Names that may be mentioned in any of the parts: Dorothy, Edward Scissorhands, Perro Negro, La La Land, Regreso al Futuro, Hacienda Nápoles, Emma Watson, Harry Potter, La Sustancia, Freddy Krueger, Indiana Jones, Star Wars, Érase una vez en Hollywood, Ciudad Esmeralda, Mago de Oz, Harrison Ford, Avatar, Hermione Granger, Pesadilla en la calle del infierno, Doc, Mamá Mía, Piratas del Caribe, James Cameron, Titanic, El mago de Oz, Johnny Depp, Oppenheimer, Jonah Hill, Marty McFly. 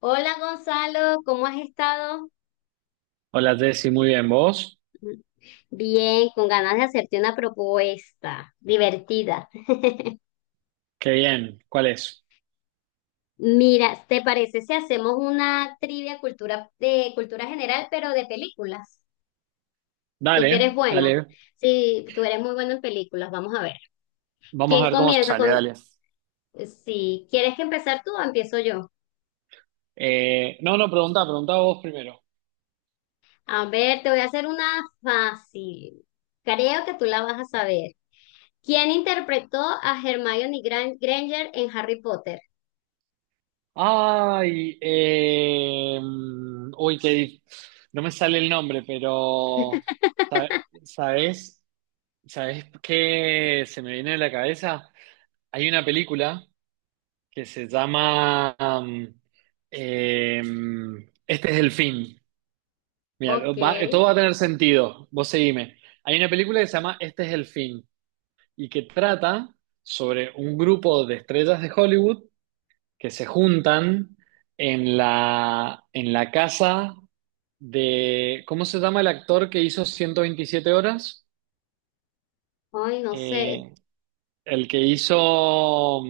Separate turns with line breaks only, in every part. Hola Gonzalo, ¿cómo has estado?
Hola Jessy, muy bien. ¿Vos?
Bien, con ganas de hacerte una propuesta divertida.
Qué bien. ¿Cuál es?
Mira, ¿te parece si hacemos una trivia cultura, de cultura general, pero de películas? Tú que eres
Dale,
bueno.
dale.
Sí, tú eres muy bueno en películas, vamos a ver.
Vamos
¿Quién
a ver cómo
comienza
sale,
con...
dale.
si quieres que empezar tú o empiezo yo?
No, no, pregunta, pregunta vos primero.
A ver, te voy a hacer una fácil. Creo que tú la vas a saber. ¿Quién interpretó a Hermione Granger en Harry Potter?
Ay, uy, no me sale el nombre, pero sa- ¿sabés? ¿Sabés qué se me viene a la cabeza? Hay una película que se llama eh, Este es el fin. Mira,
Ok, ay,
todo va a tener sentido. Vos seguime. Hay una película que se llama Este es el fin y que trata sobre un grupo de estrellas de Hollywood que se juntan en la casa de, ¿cómo se llama el actor que hizo 127 horas?
no sé.
Eh, el que hizo,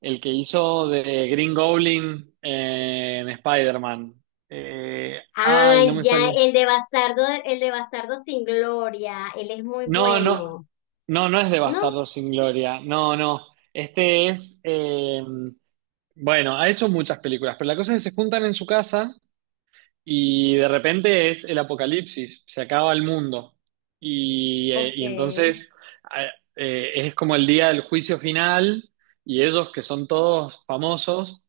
el que hizo de Green Goblin, en Spider-Man. Ay, no
Ay,
me
ya,
sale.
el de Bastardo sin Gloria, él es muy
No, no,
bueno,
no, no es de
¿no?
Bastardos sin Gloria. No, no. Este es, bueno, ha hecho muchas películas, pero la cosa es que se juntan en su casa y de repente es el apocalipsis, se acaba el mundo. Y, eh,
Ok,
y entonces a- es como el día del juicio final, y ellos, que son todos famosos,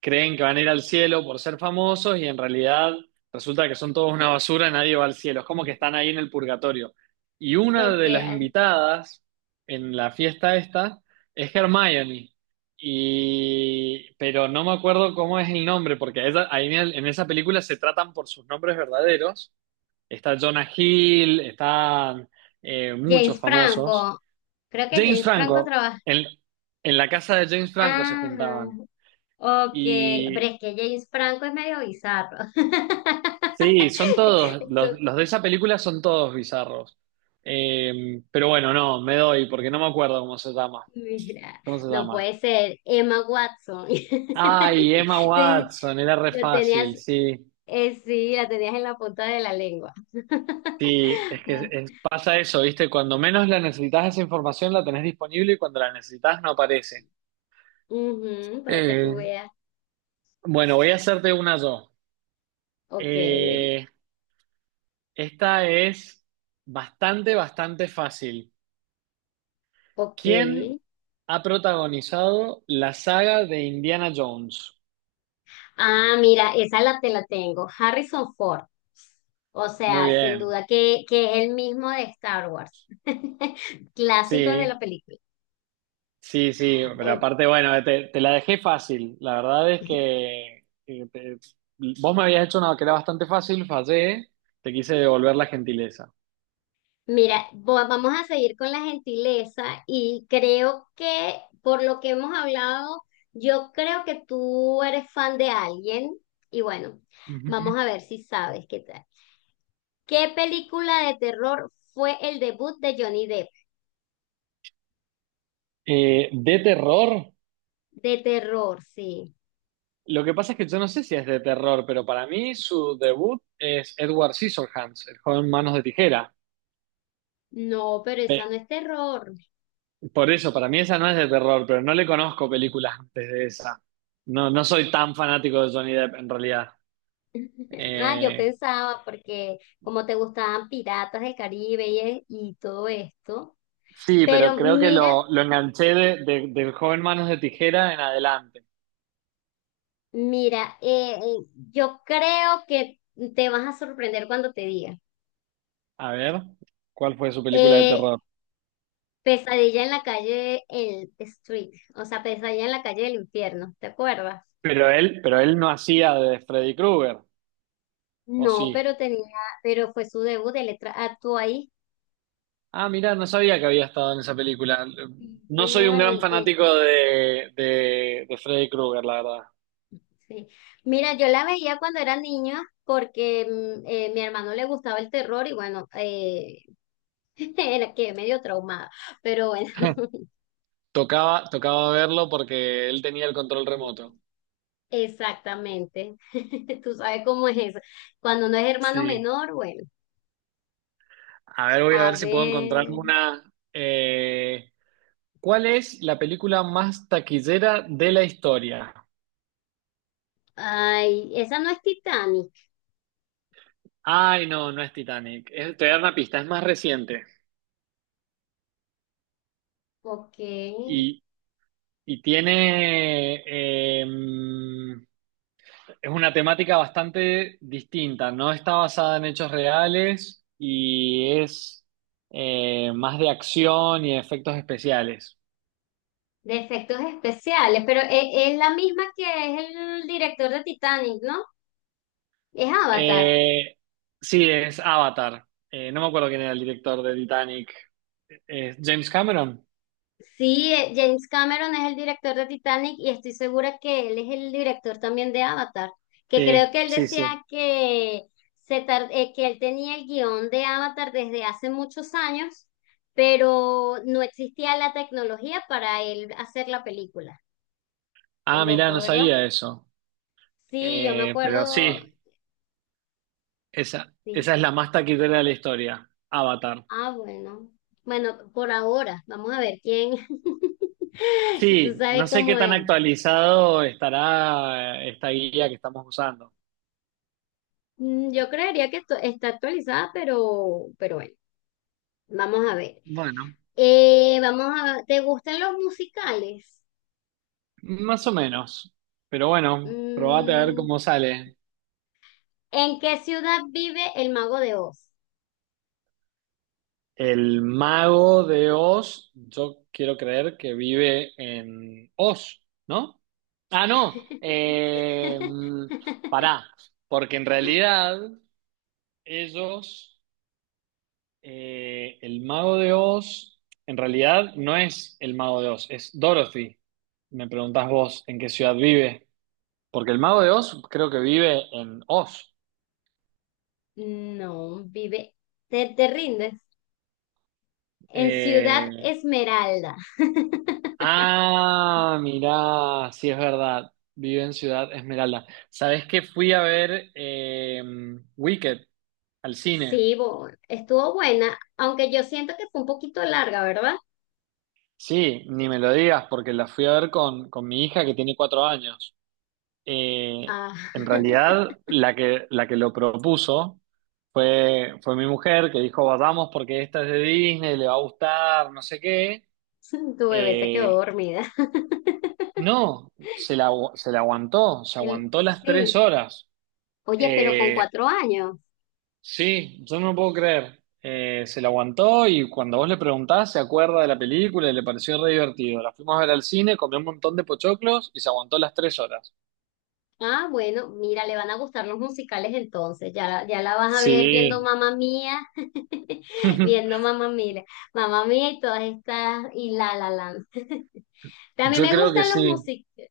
creen que van a ir al cielo por ser famosos, y en realidad resulta que son todos una basura, nadie va al cielo, es como que están ahí en el purgatorio. Y una
ok,
de las
ay.
invitadas en la fiesta esta es Hermione, pero no me acuerdo cómo es el nombre, porque en esa película se tratan por sus nombres verdaderos. Está Jonah Hill, están, muchos
James
famosos.
Franco, creo que
James
James Franco
Franco,
trabaja.
en, en la casa de James Franco se
Ajá,
juntaban.
ok, pero
Y
es que James Franco es medio bizarro.
sí, son todos,
Eso,
los de esa película son todos bizarros. Pero bueno, no, me doy, porque no me acuerdo cómo se llama.
mira,
¿Cómo se
no
llama?
puede ser Emma Watson.
Ay, Emma
Entonces,
Watson, era re
lo
fácil,
tenías,
sí.
sí, la tenías en la punta de la lengua.
Sí, es que pasa eso, ¿viste? Cuando menos la necesitas esa información la tenés disponible, y cuando la necesitas no aparece.
Ujú, para que tú
Eh,
veas.
bueno, voy a hacerte una yo.
Ok,
Eh, Esta es bastante, bastante fácil.
ok.
¿Quién ha protagonizado la saga de Indiana Jones?
Ah, mira, esa la te la tengo. Harrison Ford. O
Muy
sea, sin
bien,
duda que es el mismo de Star Wars. Clásicos de
sí,
la película.
sí, sí, pero
Ok.
aparte, bueno, te la dejé fácil. La verdad es que, vos me habías hecho una que era bastante fácil, fallé, te quise devolver la gentileza.
Mira, vamos a seguir con la gentileza y creo que por lo que hemos hablado, yo creo que tú eres fan de alguien y bueno,
Ujú.
vamos a ver si sabes qué tal. ¿Qué película de terror fue el debut de Johnny Depp?
De terror,
De terror, sí.
lo que pasa es que yo no sé si es de terror, pero para mí su debut es Edward Scissorhands, el joven Manos de Tijera.
No, pero esa no es terror.
Por eso, para mí esa no es de terror, pero no le conozco películas antes de esa. No, no soy tan fanático de Johnny Depp en realidad.
Ah, yo
Eh,
pensaba, porque como te gustaban Piratas del Caribe y todo esto.
Sí, pero
Pero
creo que
mira,
lo enganché del joven Manos de Tijera en adelante.
mira, yo creo que te vas a sorprender cuando te diga.
A ver, ¿cuál fue su película de
Eh,
terror?
Pesadilla en la calle, el Street, o sea, Pesadilla en la calle del infierno, ¿te acuerdas?
Pero él no hacía de Freddy Krueger, ¿o
No,
sí?
pero tenía, pero fue su debut de letra. Actuó ahí.
Ah, mira, no sabía que había estado en esa película.
Sí,
No soy un
señor.
gran fanático de Freddy Krueger, la verdad.
Sí. Mira, yo la veía cuando era niña porque mi hermano le gustaba el terror y bueno, era que medio traumada. Pero bueno,
Tocaba, tocaba verlo porque él tenía el control remoto.
exactamente. Tú sabes cómo es eso. Cuando no es hermano
Sí.
menor, bueno,
A ver, voy a
a
ver si puedo encontrar
ver.
una. ¿Cuál es la película más taquillera de la historia?
Ay, esa no es Titanic.
Ay, no, no es Titanic. Te voy a dar una pista, es más reciente.
Ok,
Y, y tiene, em, es una temática bastante distinta, no está basada en hechos reales y es, más de acción y efectos especiales.
de efectos especiales, pero es, la misma que es el director de Titanic, ¿no? Es Avatar.
Eh, sí, es Avatar. No me acuerdo quién era el director de Titanic. ¿James Cameron?
Sí, James Cameron es el director de Titanic y estoy segura que él es el director también de Avatar, que creo
Sí,
que él
sí,
decía
sí.
que, que él tenía el guión de Avatar desde hace muchos años, pero no existía la tecnología para él hacer la película. Qué
Ah, mirá,
loco,
no
¿verdad?
sabía eso.
Sí, yo me
Pero
acuerdo,
sí, esa,
sí.
esa es la más taquitera de la historia, Avatar.
Ah, bueno. Bueno, por ahora, vamos a ver quién. Tú
Sí,
sabes
no sé qué
cómo
tan
es.
actualizado estará, esta guía que estamos usando.
Mm, yo creería que esto está actualizada, pero bueno, vamos a ver.
Bueno,
Vamos a, ¿te gustan los musicales?
más o menos. Pero bueno, probate a ver
Mm,
cómo sale.
¿en qué ciudad vive el Mago de Oz?
El mago de Oz, yo quiero creer que vive en Oz, ¿no? Ah, no. Pará, porque en realidad ellos. El mago de Oz, en realidad no es el mago de Oz, es Dorothy. Me preguntás vos en qué ciudad vive, porque el mago de Oz creo que vive en Oz.
No, vive. ¿Te, te rindes? En Ciudad
Eh,
Esmeralda.
ah, mirá, sí es verdad, vive en Ciudad Esmeralda. ¿Sabés que fui a ver, Wicked al cine?
Sí, estuvo buena, aunque yo siento que fue un poquito larga, ¿verdad?
Sí, ni me lo digas, porque la fui a ver con mi hija que tiene 4 años. Eh,
Ah,
en realidad, la que lo propuso fue mi mujer, que dijo, vamos porque esta es de Disney, le va a gustar, no sé qué.
tu bebé se quedó
Eh,
dormida.
no, se la aguantó, se
Sí,
aguantó las tres
sí.
horas.
Oye, pero con
Eh,
4 años.
sí, yo no lo puedo creer. Se la aguantó y cuando vos le preguntás, se acuerda de la película y le pareció re divertido. La fuimos a ver al cine, comió un montón de pochoclos y se aguantó las 3 horas.
Ah, bueno, mira, le van a gustar los musicales entonces. Ya, ya la vas a ver viendo
Sí,
Mamá Mía, viendo Mamá Mía, Mamá Mía y todas estas, y La La Land. A mí
yo
me
creo que
gustan los
sí.
musicales.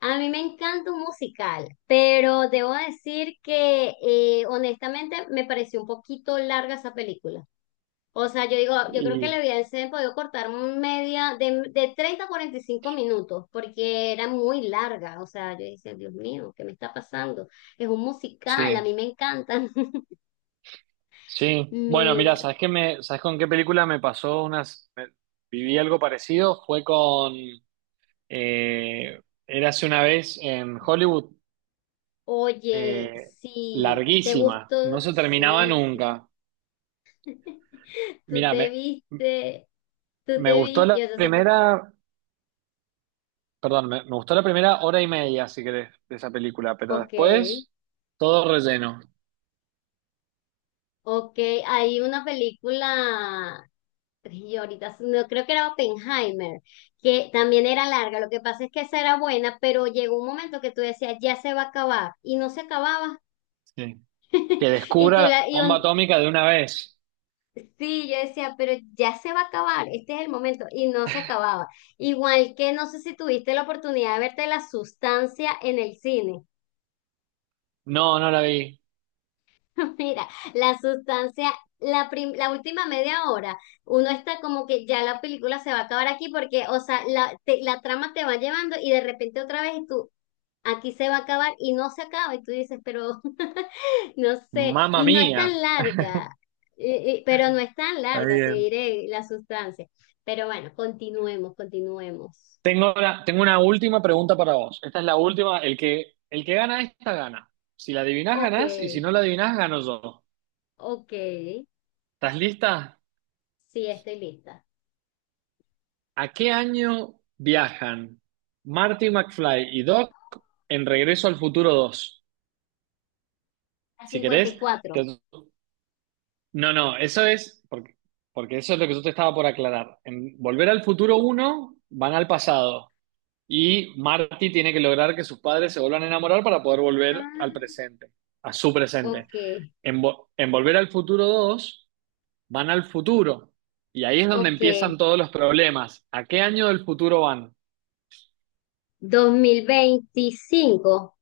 A mí me encanta un musical, pero debo decir que honestamente me pareció un poquito larga esa película. O sea, yo digo, yo creo que le
Y,
hubiesen podido cortar un media de 30 a 45 minutos porque era muy larga. O sea, yo decía, Dios mío, ¿qué me está pasando? Es un musical, a
sí,
mí me encantan.
sí. Bueno, mira,
Mira,
¿sabes con qué película me pasó viví algo parecido? Fue con, eh, Érase una vez en Hollywood,
oye,
eh,
sí, ¿te
larguísima,
gustó?
no se terminaba
Sí, sí.
nunca.
Tú
Mira,
te
me,
viste, tú
me
te
gustó
viste,
la
yo entonces, pues,
primera, perdón, me gustó la primera hora y media, si querés, de esa película, pero
ok.
después todo relleno.
Ok, hay una película, y ahorita no creo que era Oppenheimer, que también era larga. Lo que pasa es que esa era buena, pero llegó un momento que tú decías, ya se va a acabar, y no se acababa.
Sí. Que
Y
descubra
tú
la
la,
bomba atómica de una vez.
sí, yo decía, pero ya se va a acabar, este es el momento, y no se acababa. Igual que no sé si tuviste la oportunidad de verte La Sustancia en el cine.
No, no la vi.
Mira, la sustancia, la última media hora, uno está como que ya la película se va a acabar aquí porque, o sea, la trama te va llevando y de repente otra vez y tú, aquí se va a acabar y no se acaba y tú dices, pero no sé,
Mamma
y no es
mía.
tan larga, pero no es tan larga, te diré la sustancia. Pero bueno, continuemos, continuemos.
Tengo una última pregunta para vos. Esta es la última. El que gana esta gana. Si la adivinás,
Ok,
ganás. Y si no la adivinás, gano yo.
ok,
¿Estás lista?
sí, estoy lista.
¿A qué año viajan Marty McFly y Doc en Regreso al Futuro 2?
A
Si querés.
54,
te- No, no, eso es. Porque eso es lo que yo te estaba por aclarar. En Volver al Futuro uno van al pasado. Y Marty tiene que lograr que sus padres se vuelvan a enamorar para poder volver al
ah,
presente, a su presente.
ok.
En Volver al Futuro dos van al futuro, y ahí es donde
Ok,
empiezan todos los problemas. ¿A qué año del futuro van?
2025,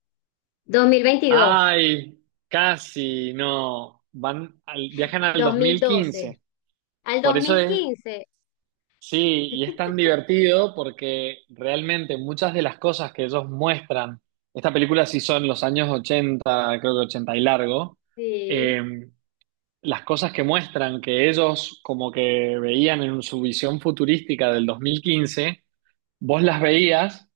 2022,
Ay, casi no. Van viajan al
dos
dos
mil
mil
doce,
quince.
al
Por
dos
eso
mil
es,
quince.
sí, y es tan divertido porque realmente muchas de las cosas que ellos muestran, esta película sí son los años 80, creo que 80 y largo,
Sí,
eh, las cosas que muestran que ellos como que veían en su visión futurística del 2015, vos las veías,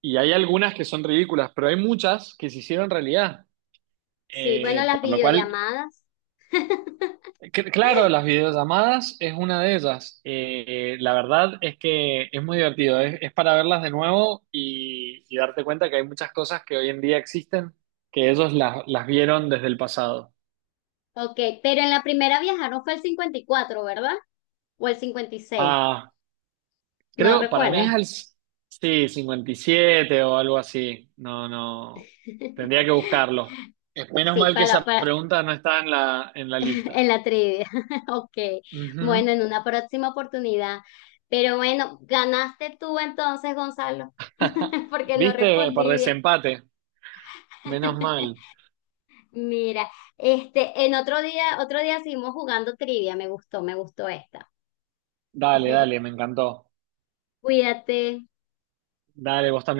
y hay algunas que son ridículas, pero hay muchas que se hicieron realidad.
sí, bueno, las
Por lo cual,
videollamadas.
claro, las videollamadas es una de ellas. La verdad es que es muy divertido, es para verlas de nuevo y darte cuenta que hay muchas cosas que hoy en día existen, que ellos las vieron desde el pasado.
Ok, pero en la primera viajaron fue el 54, ¿verdad? O el 56.
Ah,
No
creo, para mí es
recuerdas.
al, sí, 57 o algo así. No, no. Tendría que buscarlo. Es menos
Sí,
mal que esa
para,
pregunta no está en la, en la
en
lista.
la trivia. Ok, bueno,
Ujú.
en una próxima oportunidad. Pero bueno, ganaste tú entonces, Gonzalo, porque no
¿Viste? Por
respondí bien.
desempate. Menos mal.
Mira, este, en otro día seguimos jugando trivia, me gustó esta.
Dale, dale, me encantó.
Cuídate.
Dale, vos también.